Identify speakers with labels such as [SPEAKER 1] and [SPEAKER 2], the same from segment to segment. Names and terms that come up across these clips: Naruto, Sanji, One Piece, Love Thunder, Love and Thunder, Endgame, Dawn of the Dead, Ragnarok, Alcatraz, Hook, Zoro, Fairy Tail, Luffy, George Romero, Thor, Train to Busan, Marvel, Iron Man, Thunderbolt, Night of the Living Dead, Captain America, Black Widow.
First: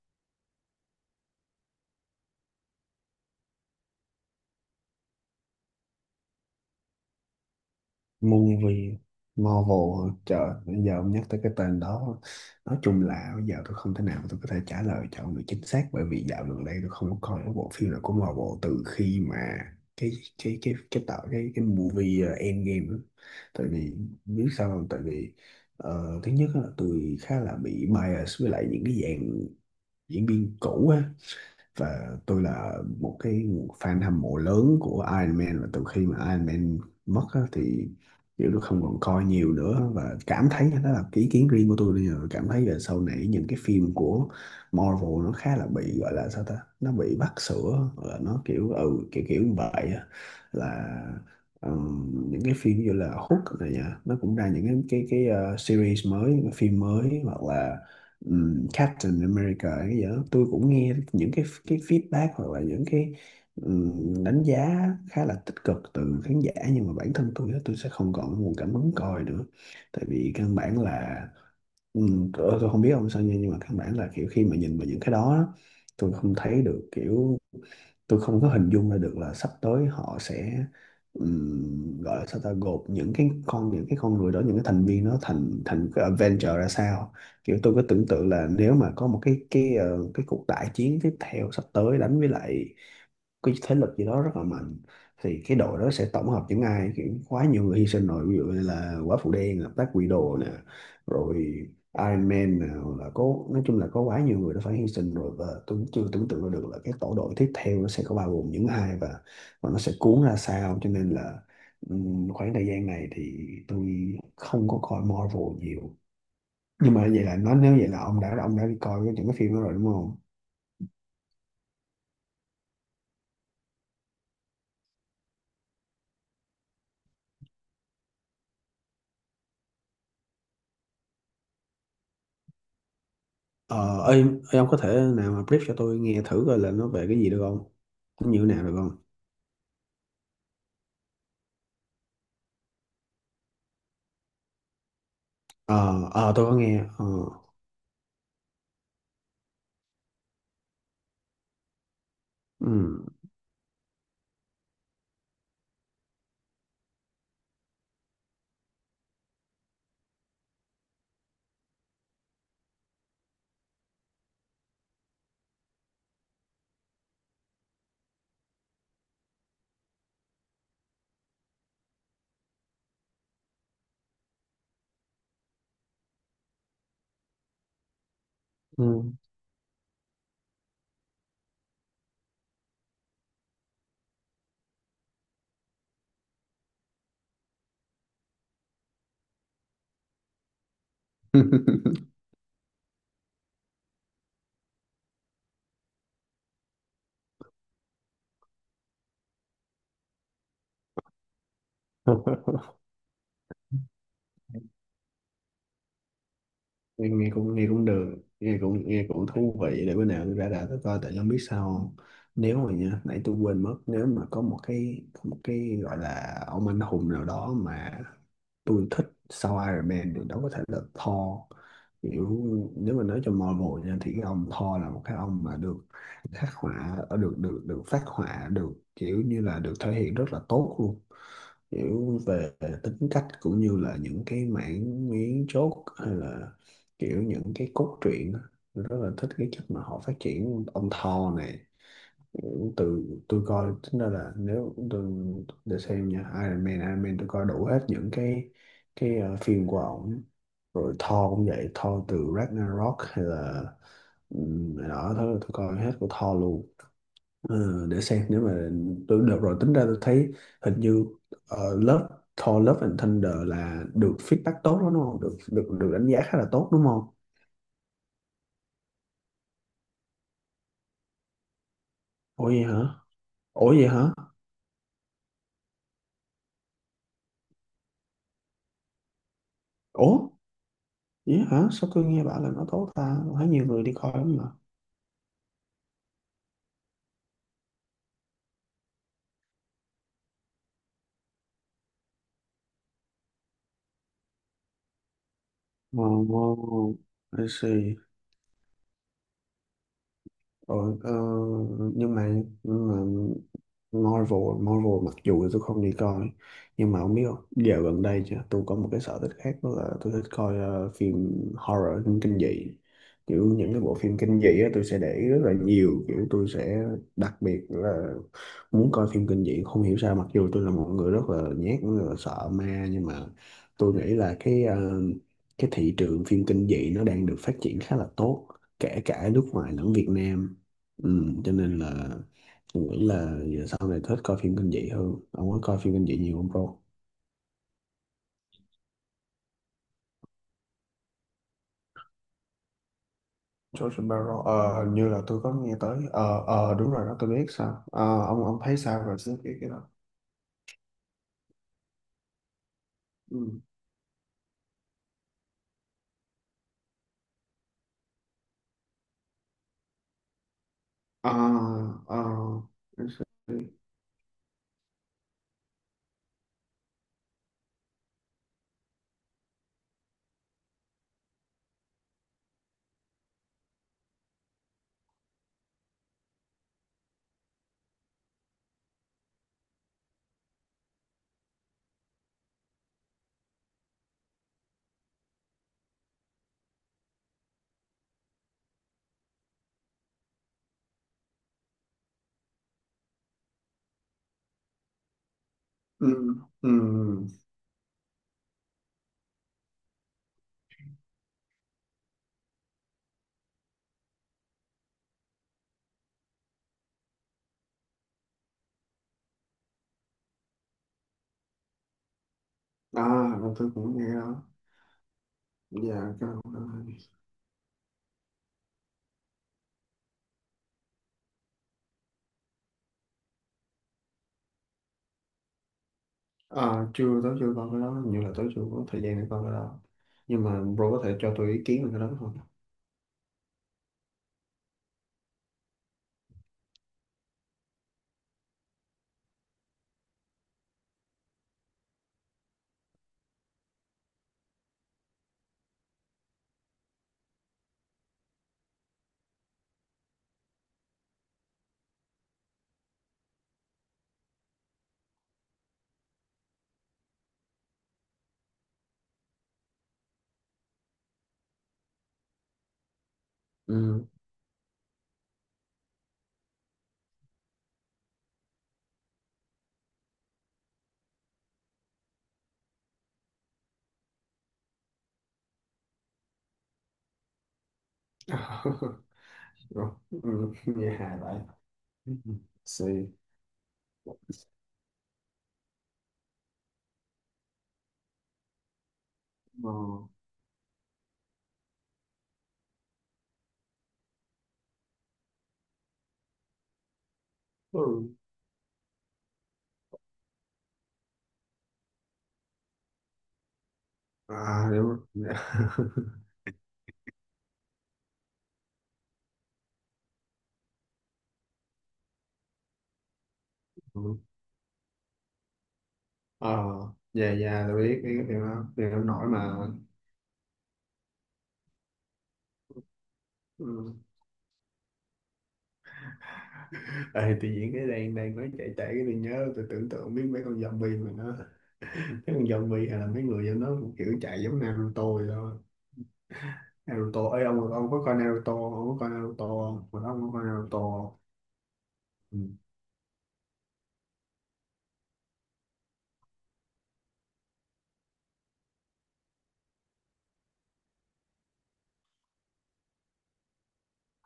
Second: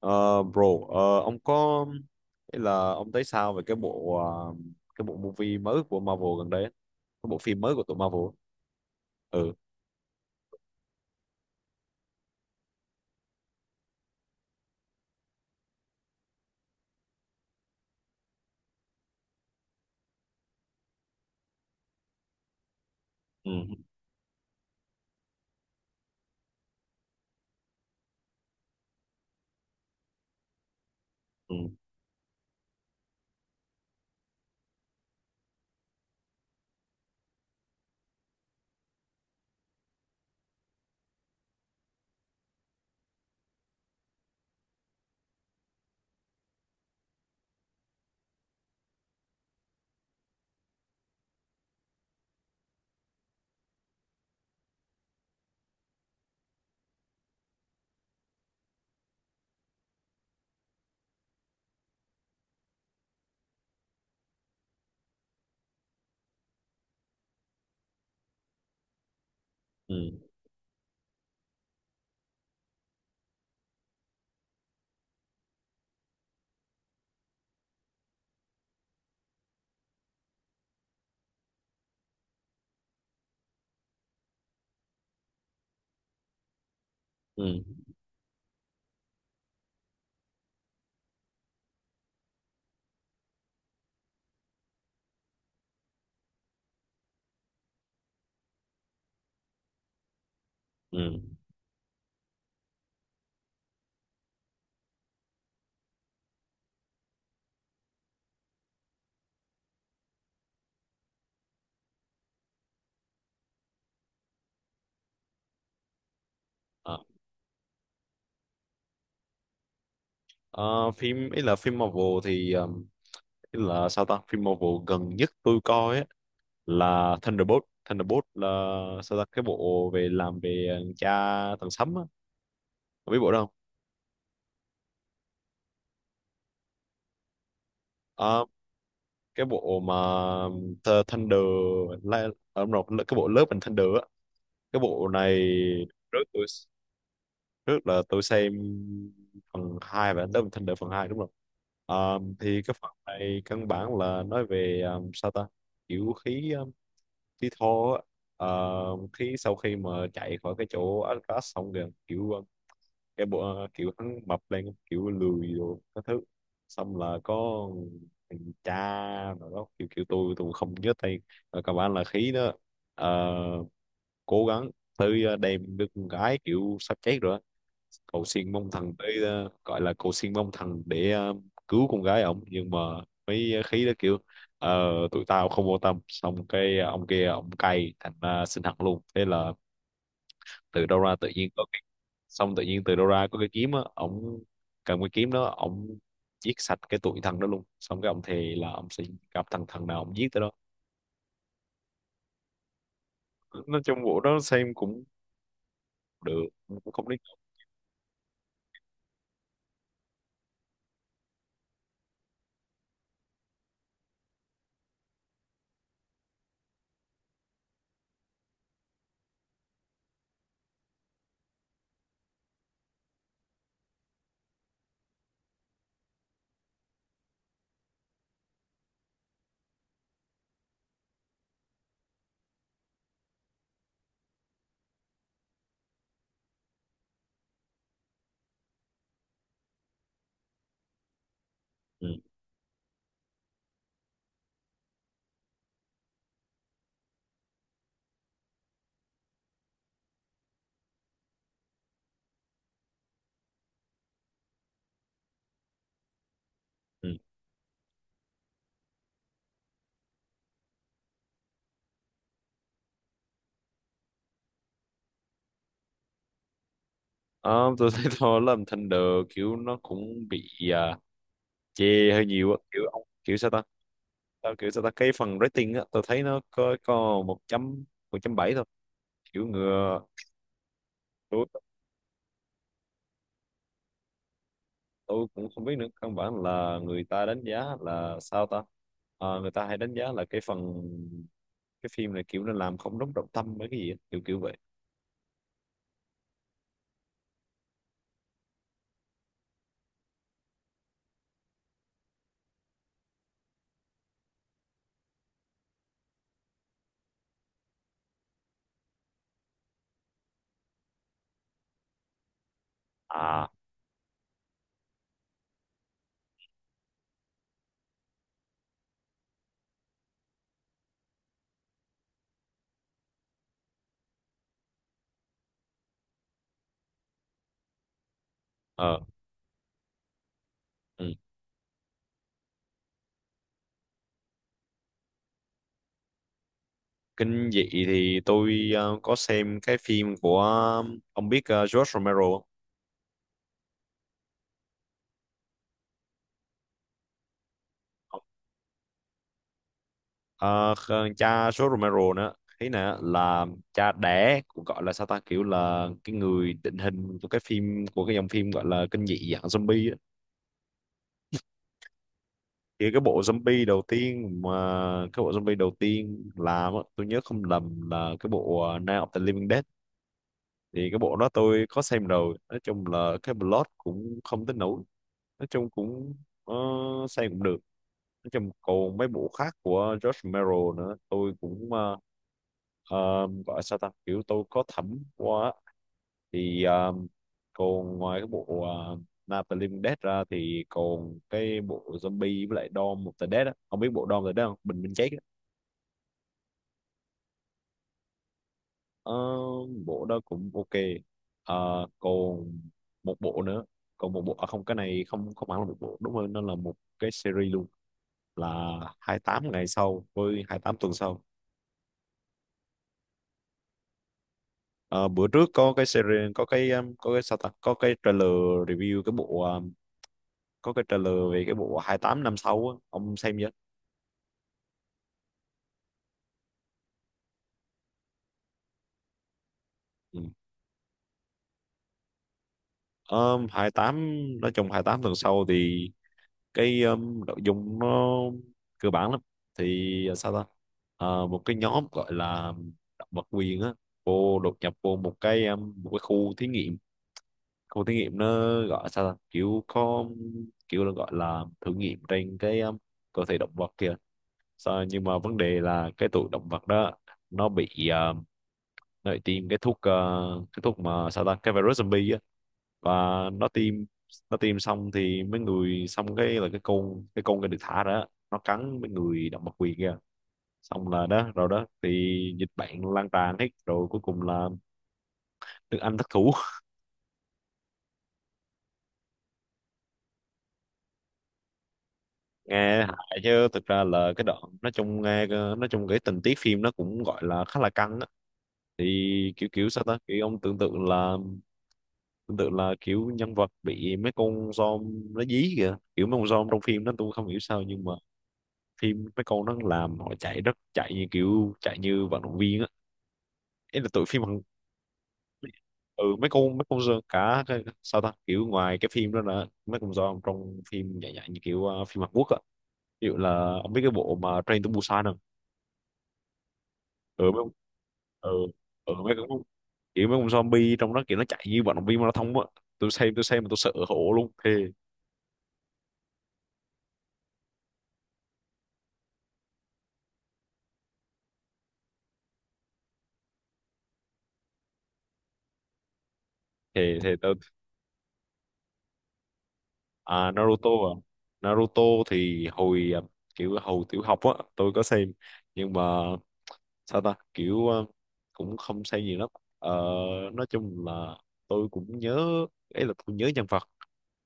[SPEAKER 1] Ờ, Bro, ông có ý là ông thấy sao về cái bộ movie mới của Marvel gần đây á? Cái bộ phim mới của tụi Marvel á.
[SPEAKER 2] Movie
[SPEAKER 1] Ừ,
[SPEAKER 2] Marvel, trời, bây giờ ông nhắc tới cái tên đó, nói chung là bây giờ tôi không thể nào tôi có thể trả lời cho ông được chính xác bởi vì dạo gần đây tôi không có coi cái bộ phim nào của Marvel từ khi mà cái cái tạo cái movie Endgame á.
[SPEAKER 1] ừ,
[SPEAKER 2] Tại vì biết sao không, thứ nhất á, là tôi khá là bị bias với lại những cái dạng diễn viên cũ á,
[SPEAKER 1] ừ,
[SPEAKER 2] và tôi là một cái fan hâm mộ lớn của Iron Man, và từ khi mà Iron Man mất á, thì kiểu tôi không còn coi nhiều nữa, và cảm thấy đó là cái ý kiến riêng của tôi. Bây giờ cảm thấy là sau này những cái phim của Marvel nó khá là bị gọi là sao ta, nó bị vắt sữa, là nó kiểu ừ kiểu kiểu như vậy á. Là những cái phim như là Hook này nha, nó cũng ra những cái series mới, những cái phim mới, hoặc là Captain America hay cái gì đó, tôi cũng nghe những cái feedback hoặc là những cái đánh giá khá là tích cực từ khán giả, nhưng mà bản thân tôi á, tôi sẽ không còn nguồn cảm hứng coi nữa. Tại
[SPEAKER 1] ừ,
[SPEAKER 2] vì căn bản là, ừ, tôi không biết ông sao nha, nhưng mà căn bản là kiểu khi mà nhìn vào những cái đó á, tôi không thấy được, kiểu tôi không có hình dung ra được là sắp tới họ sẽ gọi là sao ta, gộp những cái con người đó, những cái thành viên, nó thành thành cái adventure ra sao. Kiểu
[SPEAKER 1] ừ,
[SPEAKER 2] tôi có tưởng tượng là nếu mà có một cái cuộc đại chiến tiếp theo sắp tới đánh với lại cái thế lực gì đó rất là mạnh, thì cái đội đó sẽ tổng hợp những ai. Kiểu quá nhiều người hy sinh rồi, ví dụ như là quả phụ đen là Black Widow nè,
[SPEAKER 1] ừ.
[SPEAKER 2] rồi Iron Man nè, hoặc là có, nói chung là có quá nhiều người đã phải hy sinh rồi, và tôi chưa tưởng tượng ra được là cái tổ đội tiếp theo nó sẽ có bao gồm những ai, và nó sẽ cuốn ra sao, cho nên là khoảng thời gian này thì tôi không có coi Marvel nhiều. Nhưng
[SPEAKER 1] Ờ,
[SPEAKER 2] mà vậy là ông đã đi coi những cái phim đó rồi đúng không?
[SPEAKER 1] ờ, Phim ý là phim Marvel chứ là sao ta phim Marvel gần nhất tôi coi á là Thunderbolt Thunderbolt, là sao ta cái bộ về làm về cha thằng Sấm á. Cậu biết bộ đâu.
[SPEAKER 2] Ờ, Ơi, ơi, ông có thể nào mà brief cho tôi nghe thử coi là nó về cái gì được không? Nó như
[SPEAKER 1] Ờ,
[SPEAKER 2] thế nào được không?
[SPEAKER 1] cái bộ mà, Thunder, Li- đúng rồi, cái bộ lớp mình Thunder á, cái bộ này,
[SPEAKER 2] Ờ,
[SPEAKER 1] rất
[SPEAKER 2] ờ, tôi có nghe. Ờ.
[SPEAKER 1] trước là tôi xem phần 2 và Love Thunder phần 2, đúng không? Thì cái phần
[SPEAKER 2] Ừ,
[SPEAKER 1] này căn bản là nói về, sao ta kiểu khí, khí thô á. Ờ, khí sau khi mà chạy khỏi cái chỗ Alcatraz xong rồi kiểu, cái bộ, kiểu hắn mập lên kiểu lười rồi các thứ, xong là có thằng cha rồi đó, kiểu kiểu tôi không nhớ tên, rồi các bạn là khí đó. Ờ, cố gắng tới, đem đứa con gái kiểu sắp chết rồi á. Cầu xin mong thần
[SPEAKER 2] ừ.
[SPEAKER 1] tới, gọi là cầu xin mong thần để, cứu con gái ổng, nhưng mà mấy khí đó kiểu, tụi tao không vô tâm. Xong cái ông kia ông cay thành ra xin hận luôn, thế là từ đâu ra tự nhiên có cái, xong tự nhiên từ đâu ra có cái kiếm á, ổng cầm cái kiếm đó ổng giết sạch cái tụi thằng đó luôn. Xong cái ông thề là ông sẽ gặp thằng thằng nào ông giết tới đó. Nói chung vụ đó xem cũng được, cũng không
[SPEAKER 2] Nghe,
[SPEAKER 1] đến
[SPEAKER 2] nghe
[SPEAKER 1] nỗi.
[SPEAKER 2] cũng, được, nghe cũng thú vị. Để bữa nào tôi ra đã tôi coi, tại không biết sao không? Nãy tôi quên mất, nếu mà có một cái gọi là ông anh hùng nào đó mà tôi thích sau Iron Man, thì đó có thể là Thor. Kiểu nếu mà nói cho Marvel nha, thì cái ông Thor là một cái ông mà được khắc họa ở, được được được phát họa được, kiểu như là được thể hiện rất là tốt luôn, kiểu về tính cách, cũng như là những cái mảng miếng chốt, hay là kiểu những cái cốt truyện á. Rất là thích cái cách mà họ phát triển ông Thor này.
[SPEAKER 1] Ừ.
[SPEAKER 2] Từ tôi coi tính ra là nếu tôi để xem nha, Iron Man tôi coi đủ hết những cái phim của ổng. Rồi Thor cũng vậy, Thor từ Ragnarok, hay là đó thôi, tôi coi hết của Thor luôn.
[SPEAKER 1] Ừ.
[SPEAKER 2] Để xem nếu mà tôi, được rồi, tính ra tôi thấy hình như uh, Love Thor Love and Thunder là được feedback tốt đó đúng không? Được được được đánh giá khá là tốt đúng không?
[SPEAKER 1] Ờ, tôi thấy thôi làm thanh được kiểu nó cũng bị, chê hơi
[SPEAKER 2] Ủa,
[SPEAKER 1] nhiều á,
[SPEAKER 2] vậy hả?
[SPEAKER 1] kiểu ông kiểu sao ta.
[SPEAKER 2] Ủa, vậy hả?
[SPEAKER 1] Tao kiểu sao ta cái phần rating á, tôi thấy nó có một chấm bảy thôi, kiểu ngừa.
[SPEAKER 2] Ủa, vậy
[SPEAKER 1] tôi,
[SPEAKER 2] hả? Sao tôi nghe bảo là nó tốt ta, tôi thấy nhiều người đi coi lắm.
[SPEAKER 1] tôi cũng không biết nữa, căn bản là người ta đánh giá là sao ta. Ờ, người ta hay đánh giá là cái phim này kiểu nó làm không đúng trọng tâm mấy cái gì á, kiểu kiểu vậy.
[SPEAKER 2] Oh, I see. Ờ, ờ, nhưng mà nhưng mà Marvel Marvel mặc dù là tôi không đi coi, nhưng mà không biết, không dạo gần đây chứ, tôi có một cái sở thích khác, đó là tôi thích coi phim horror, phim kinh dị. Kiểu
[SPEAKER 1] À,
[SPEAKER 2] những cái bộ phim kinh dị á, tôi sẽ để ý rất là nhiều, kiểu tôi sẽ đặc biệt là muốn coi phim kinh dị, không hiểu sao. Mặc dù tôi là một người rất là nhát, rất là sợ ma, nhưng mà tôi nghĩ là cái thị trường phim kinh dị nó đang được phát triển khá là tốt,
[SPEAKER 1] ờ,
[SPEAKER 2] kể cả nước ngoài lẫn Việt Nam.
[SPEAKER 1] ừ.
[SPEAKER 2] Ừ, cho nên là tôi nghĩ là giờ sau này thích coi phim kinh dị hơn. Ông có coi phim kinh dị nhiều không bro?
[SPEAKER 1] Kinh dị thì tôi, có xem cái phim của, ông biết, George Romero
[SPEAKER 2] George Romero, hình như là tôi có nghe tới. Ờ Đúng rồi đó, tôi biết sao.
[SPEAKER 1] không?
[SPEAKER 2] Ờ, ông thấy sao về cái đó?
[SPEAKER 1] Ờ, cha số Romero nữa ý nè là
[SPEAKER 2] Ừ.
[SPEAKER 1] cha đẻ, cũng gọi là sao ta kiểu là cái người định hình của cái phim, của cái dòng phim gọi là kinh dị dạng zombie á.
[SPEAKER 2] À, à,
[SPEAKER 1] Thì
[SPEAKER 2] let's see.
[SPEAKER 1] cái bộ zombie đầu tiên làm á, tôi nhớ không lầm là cái bộ, Night of the Living Dead. Thì cái bộ đó tôi có xem rồi, nói chung là cái plot cũng không tới nổi, nói chung cũng, ờ, xem cũng được. Nói chung còn mấy bộ khác của George Romero nữa, tôi cũng, gọi sao ta kiểu tôi có thẩm quá. Thì, còn ngoài cái bộ, uh, Night of the Living Dead ra thì còn cái bộ zombie với lại Dawn of the Dead á, không biết bộ Dawn of the Dead không, Bình Minh Chết á.
[SPEAKER 2] Ừ. Ừ.
[SPEAKER 1] Ờ, bộ đó cũng ok. Ờ, còn một bộ nữa, còn một bộ à không, cái này, không không hẳn là một bộ, đúng hơn nó là một cái series luôn, là 28 ngày sau với 28 tuần sau.
[SPEAKER 2] À. Rồi tôi cũng nghe đó.
[SPEAKER 1] Ờ, bữa trước có cái
[SPEAKER 2] Dạ, cái
[SPEAKER 1] series,
[SPEAKER 2] đó.
[SPEAKER 1] có cái, có cái sao ta có cái trailer review cái bộ, có cái trailer về cái bộ 28 năm sau á, ông xem chưa?
[SPEAKER 2] À, chưa coi cái đó, hình như là chưa có thời gian để coi cái đó.
[SPEAKER 1] Ừ.
[SPEAKER 2] Nhưng mà bro có thể cho tôi ý kiến về cái đó không?
[SPEAKER 1] 28, nói chung 28 tuần sau thì cái, nội dung nó cơ bản lắm. Thì, sao ta. Ờ, một cái nhóm gọi là động vật quyền á, vô đột nhập vô một cái, một cái khu thí nghiệm, khu thí nghiệm nó gọi sao ta kiểu có, kiểu là gọi là thử nghiệm trên cái, cơ thể động vật kìa. Sao, nhưng mà vấn đề là cái tụi động vật đó nó bị, nó bị tiêm cái thuốc, cái thuốc mà sao ta cái virus zombie á, và nó tiêm
[SPEAKER 2] Ừ.
[SPEAKER 1] nó tiêm xong thì mấy người, xong cái là cái được thả ra á, nó cắn mấy người động vật quyền kia, xong là đó rồi đó thì dịch bệnh lan tràn hết rồi, cuối cùng là nước Anh thất thủ.
[SPEAKER 2] Rồi. Ừ, Nghe hài vậy.
[SPEAKER 1] Nghe
[SPEAKER 2] C
[SPEAKER 1] hại chứ thực ra là cái đoạn, nói chung nghe, nói chung cái tình tiết phim nó cũng gọi là khá là căng á. Thì kiểu
[SPEAKER 2] ờ,
[SPEAKER 1] kiểu sao ta kiểu ông tưởng tượng là tương tự, là kiểu nhân vật bị mấy con zombie nó dí kìa, kiểu mấy con zombie trong phim đó tôi không hiểu sao nhưng mà
[SPEAKER 2] ừ.
[SPEAKER 1] phim mấy con nó làm họ chạy, rất chạy như kiểu chạy như vận động viên á, ấy là tụi phim.
[SPEAKER 2] À, đúng rồi. Dạ.
[SPEAKER 1] Ừ, mấy con zombie, sao ta kiểu ngoài cái phim đó là mấy con zombie trong phim dạng dạng như kiểu, phim Hàn Quốc á, ví dụ là ông biết cái
[SPEAKER 2] Ừ.
[SPEAKER 1] bộ mà Train to Busan không?
[SPEAKER 2] Ờ.
[SPEAKER 1] Ừ,
[SPEAKER 2] Dạ, dạ, tôi biết cái
[SPEAKER 1] ừ,
[SPEAKER 2] điều đó, điều
[SPEAKER 1] ừ,
[SPEAKER 2] đó
[SPEAKER 1] mấy
[SPEAKER 2] nổi
[SPEAKER 1] con,
[SPEAKER 2] mà.
[SPEAKER 1] kiểu mấy con zombie trong đó kiểu nó chạy như vận động viên marathon á, tôi xem mà tôi sợ
[SPEAKER 2] Ừ.
[SPEAKER 1] hổ luôn, thề,
[SPEAKER 2] Ê, tự nhiên cái đang đang nói chạy chạy, cái tôi nhớ, tôi tưởng tượng biết mấy con zombie mà nó, mấy con zombie hay là mấy người giống nó cũng kiểu chạy giống Naruto vậy thôi.
[SPEAKER 1] thề, thề.
[SPEAKER 2] Naruto ấy, ông có coi Naruto, ông có coi Naruto không? Mà đó, ông có coi Naruto
[SPEAKER 1] À?
[SPEAKER 2] không?
[SPEAKER 1] Naruto
[SPEAKER 2] Ừ.
[SPEAKER 1] thì hồi, kiểu hồi tiểu học á, tôi có xem, nhưng mà sao ta kiểu, cũng không xem gì lắm. Ờ, nói chung là tôi cũng nhớ, ấy là tôi nhớ nhân vật,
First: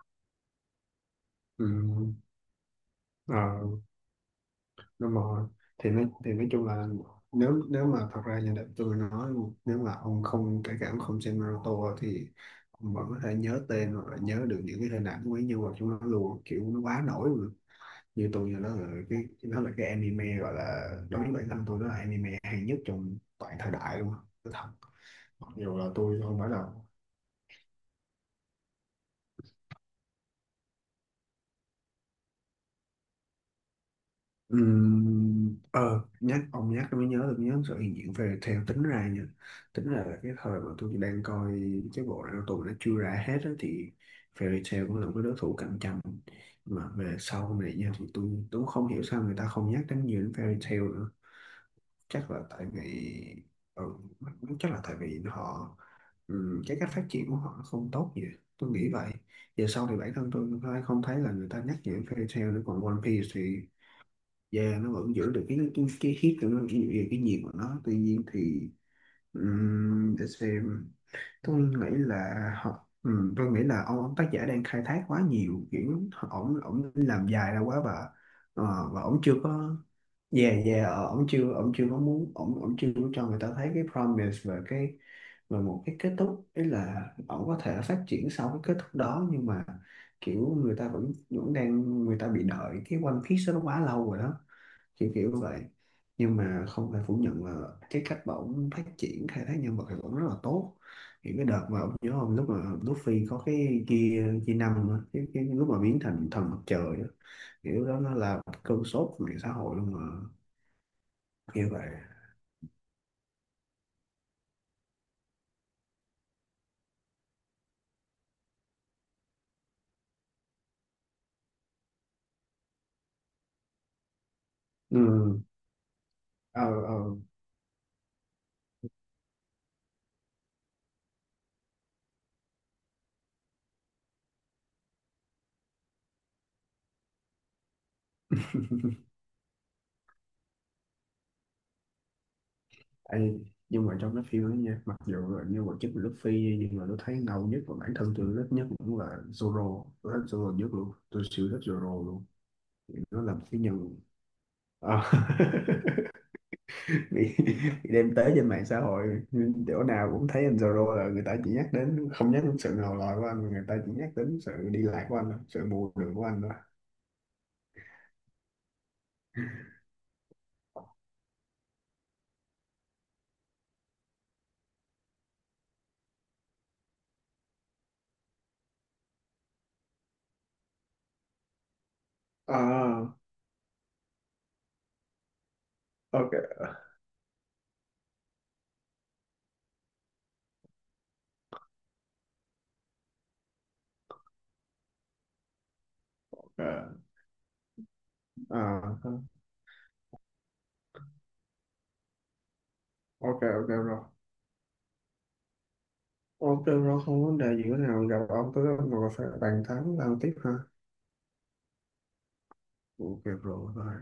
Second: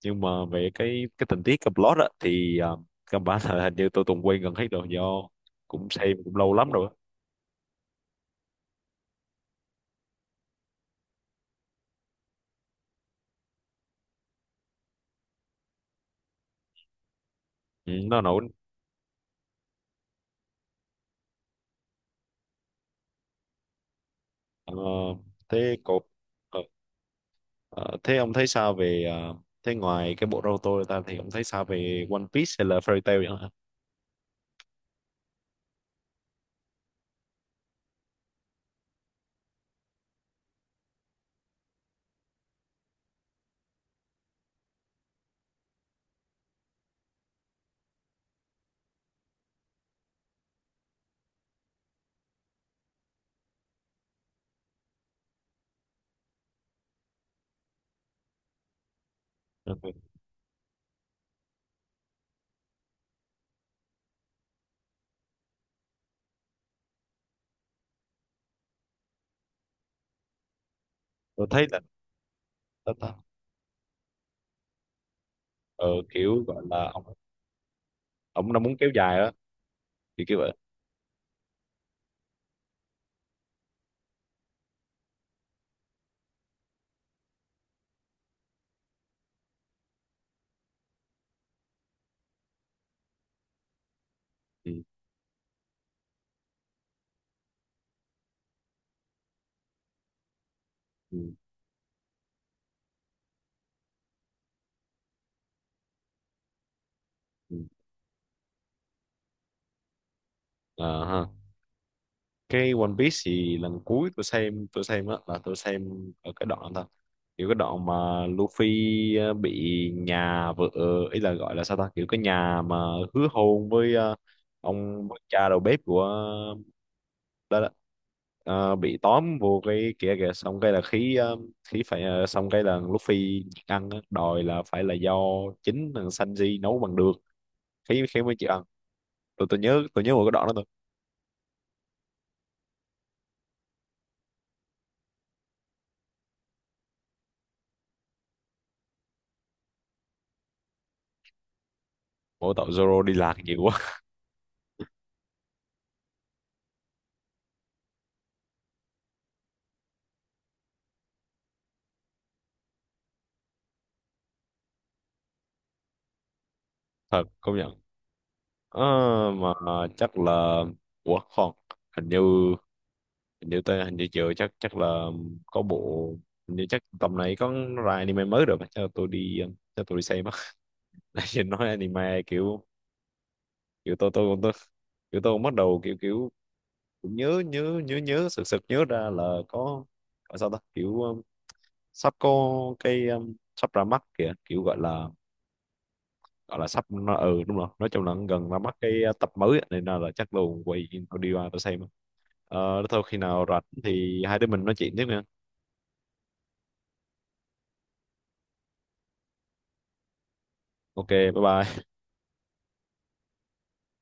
[SPEAKER 1] nhưng mà về cái tình tiết
[SPEAKER 2] Ừ.
[SPEAKER 1] cái plot á thì, căn bản là hình
[SPEAKER 2] Ờ,
[SPEAKER 1] như tôi từng quên gần hết rồi, do
[SPEAKER 2] đúng rồi.
[SPEAKER 1] cũng
[SPEAKER 2] thì nói
[SPEAKER 1] xem
[SPEAKER 2] thì
[SPEAKER 1] cũng
[SPEAKER 2] nói
[SPEAKER 1] lâu
[SPEAKER 2] chung
[SPEAKER 1] lắm
[SPEAKER 2] là,
[SPEAKER 1] rồi á.
[SPEAKER 2] nếu nếu mà thật ra như đợt tôi nói, nếu mà ông không kể cả ông không xem Naruto, thì ông vẫn có thể nhớ tên hoặc là nhớ được những cái hình ảnh của mấy nhân vật trong nó luôn, kiểu nó quá nổi luôn.
[SPEAKER 1] Ừ, nó
[SPEAKER 2] như
[SPEAKER 1] nổi.
[SPEAKER 2] tôi như nó là cái nó là cái anime, gọi là, đối với bản thân tôi nó là anime hay nhất trong toàn thời đại luôn. Tôi thật,
[SPEAKER 1] Ờ,
[SPEAKER 2] mặc
[SPEAKER 1] thế
[SPEAKER 2] dù là
[SPEAKER 1] cột,
[SPEAKER 2] tôi không phải
[SPEAKER 1] ờ,
[SPEAKER 2] là...
[SPEAKER 1] ờ, thế ông thấy sao về, thế ngoài cái bộ Naruto ra thì ông thấy sao về One Piece hay là Fairy Tail vậy?
[SPEAKER 2] Nhắc tôi mới nhớ được, nhớ sự hiện diện về, theo tính ra nha, tính ra là cái thời mà tôi đang coi cái bộ Naruto, tụi nó chưa ra hết á, thì Fairy Tail cũng là một cái đối thủ cạnh tranh. Mà về sau này nha, thì tôi cũng không hiểu sao người ta không nhắc đến nhiều đến Fairy Tail nữa. Chắc là tại vì ừ, chắc là tại vì họ, cái cách phát triển của họ nó không tốt gì, tôi nghĩ vậy. Giờ
[SPEAKER 1] Ừ.
[SPEAKER 2] sau thì bản thân tôi cũng không thấy là người ta nhắc nhiều đến Fairy Tail nữa. Còn One Piece thì da nó vẫn giữ được cái hit của nó, cái nhiệt của nó, tuy nhiên thì để xem.
[SPEAKER 1] Tôi
[SPEAKER 2] Tôi
[SPEAKER 1] thấy là,
[SPEAKER 2] nghĩ là họ
[SPEAKER 1] là- là-
[SPEAKER 2] tôi nghĩ là ông tác giả đang khai thác quá nhiều
[SPEAKER 1] ờ,
[SPEAKER 2] kiểu.
[SPEAKER 1] kiểu
[SPEAKER 2] ổng
[SPEAKER 1] gọi là
[SPEAKER 2] ổng
[SPEAKER 1] ông
[SPEAKER 2] làm dài ra quá, và
[SPEAKER 1] ông nó muốn kéo
[SPEAKER 2] và
[SPEAKER 1] dài
[SPEAKER 2] ổng
[SPEAKER 1] đó,
[SPEAKER 2] chưa có...
[SPEAKER 1] thì kiểu
[SPEAKER 2] Dạ,
[SPEAKER 1] vậy.
[SPEAKER 2] dạ, ổng chưa có muốn, ổng ổng chưa có cho người ta thấy cái promise và cái, và một cái kết thúc, ấy là ổng có thể phát triển sau cái kết thúc đó. Nhưng mà kiểu người ta vẫn vẫn người ta bị đợi cái One Piece đó nó quá lâu rồi đó,
[SPEAKER 1] Ừ.
[SPEAKER 2] kiểu kiểu vậy. Nhưng mà không thể phủ nhận là cái cách mà ổng phát triển khai thác nhân vật thì ổng rất là tốt.
[SPEAKER 1] Ừ.
[SPEAKER 2] Những cái đợt mà ổng, nhớ không, lúc mà Luffy có cái kia kia năm á, cái lúc mà biến thành thần mặt trời á,
[SPEAKER 1] Ừ.
[SPEAKER 2] kiểu đó nó là một cơn sốt của mạng xã hội luôn mà,
[SPEAKER 1] Ờ, ha.
[SPEAKER 2] kiểu vậy.
[SPEAKER 1] Cái One Piece thì lần cuối tôi xem, đó là tôi xem ở cái đoạn thôi, kiểu cái đoạn mà Luffy, bị nhà vợ, ý là gọi là sao ta kiểu cái nhà mà hứa hôn với, ông với
[SPEAKER 2] Ừ.
[SPEAKER 1] cha đầu bếp của,
[SPEAKER 2] Ờ, ờ.
[SPEAKER 1] đó đó. Ờ, bị tóm vô cái kia kìa, xong cái là khí, khí phải, xong cái là lúc phi ăn á, đòi là phải là do chính thằng Sanji nấu bằng được, khí khí mới chịu ăn. Tôi nhớ, một cái đoạn đó thôi.
[SPEAKER 2] Ê, nhưng mà trong cái phim đó nha, mặc dù là nhân vật chính là Luffy, nhưng mà tôi thấy ngầu nhất và bản thân tôi thích nhất cũng là Zoro. Tôi thích Zoro nhất luôn, tôi siêu thích Zoro luôn.
[SPEAKER 1] Mỗi tội Zoro đi
[SPEAKER 2] Nó là
[SPEAKER 1] lạc
[SPEAKER 2] một cái
[SPEAKER 1] nhiều quá.
[SPEAKER 2] nhân... Ờ. Bị, bị đem tới trên mạng xã hội, nhưng chỗ nào cũng thấy anh Zoro là người ta chỉ nhắc đến, không nhắc đến sự ngầu lòi của anh, mà người ta chỉ nhắc đến sự đi lại của anh thôi, sự bù đường của anh thôi.
[SPEAKER 1] Thật công nhận. Ờ, mà chắc là, ủa không, hình như hình như tới, hình như chưa chắc, chắc là có bộ. Hình như chắc tầm này có ra anime mới rồi, mà chắc là tôi đi, chắc tôi đi xem á. Nãy giờ nói anime kiểu,
[SPEAKER 2] À.
[SPEAKER 1] tôi kiểu tôi bắt đầu, kiểu kiểu
[SPEAKER 2] Ok,
[SPEAKER 1] cũng nhớ nhớ nhớ nhớ sực sực nhớ ra là có gọi sao ta kiểu, sắp có cái, sắp ra mắt kìa, kiểu gọi là, sắp
[SPEAKER 2] ok.
[SPEAKER 1] nó, ừ, đúng rồi, nói chung là gần ra mắt cái,
[SPEAKER 2] À,
[SPEAKER 1] tập mới á, nên là, chắc luôn quay tôi đi qua tôi xem. Ờ, thôi khi
[SPEAKER 2] ok,
[SPEAKER 1] nào rảnh
[SPEAKER 2] ok rồi.
[SPEAKER 1] thì hai đứa mình nói chuyện tiếp nha.
[SPEAKER 2] Ok rồi, không vấn đề gì nữa. Nào gặp ông tới, ông ngồi phải bàn tán làm tiếp ha.
[SPEAKER 1] Ok, bye bye.
[SPEAKER 2] Ok rồi.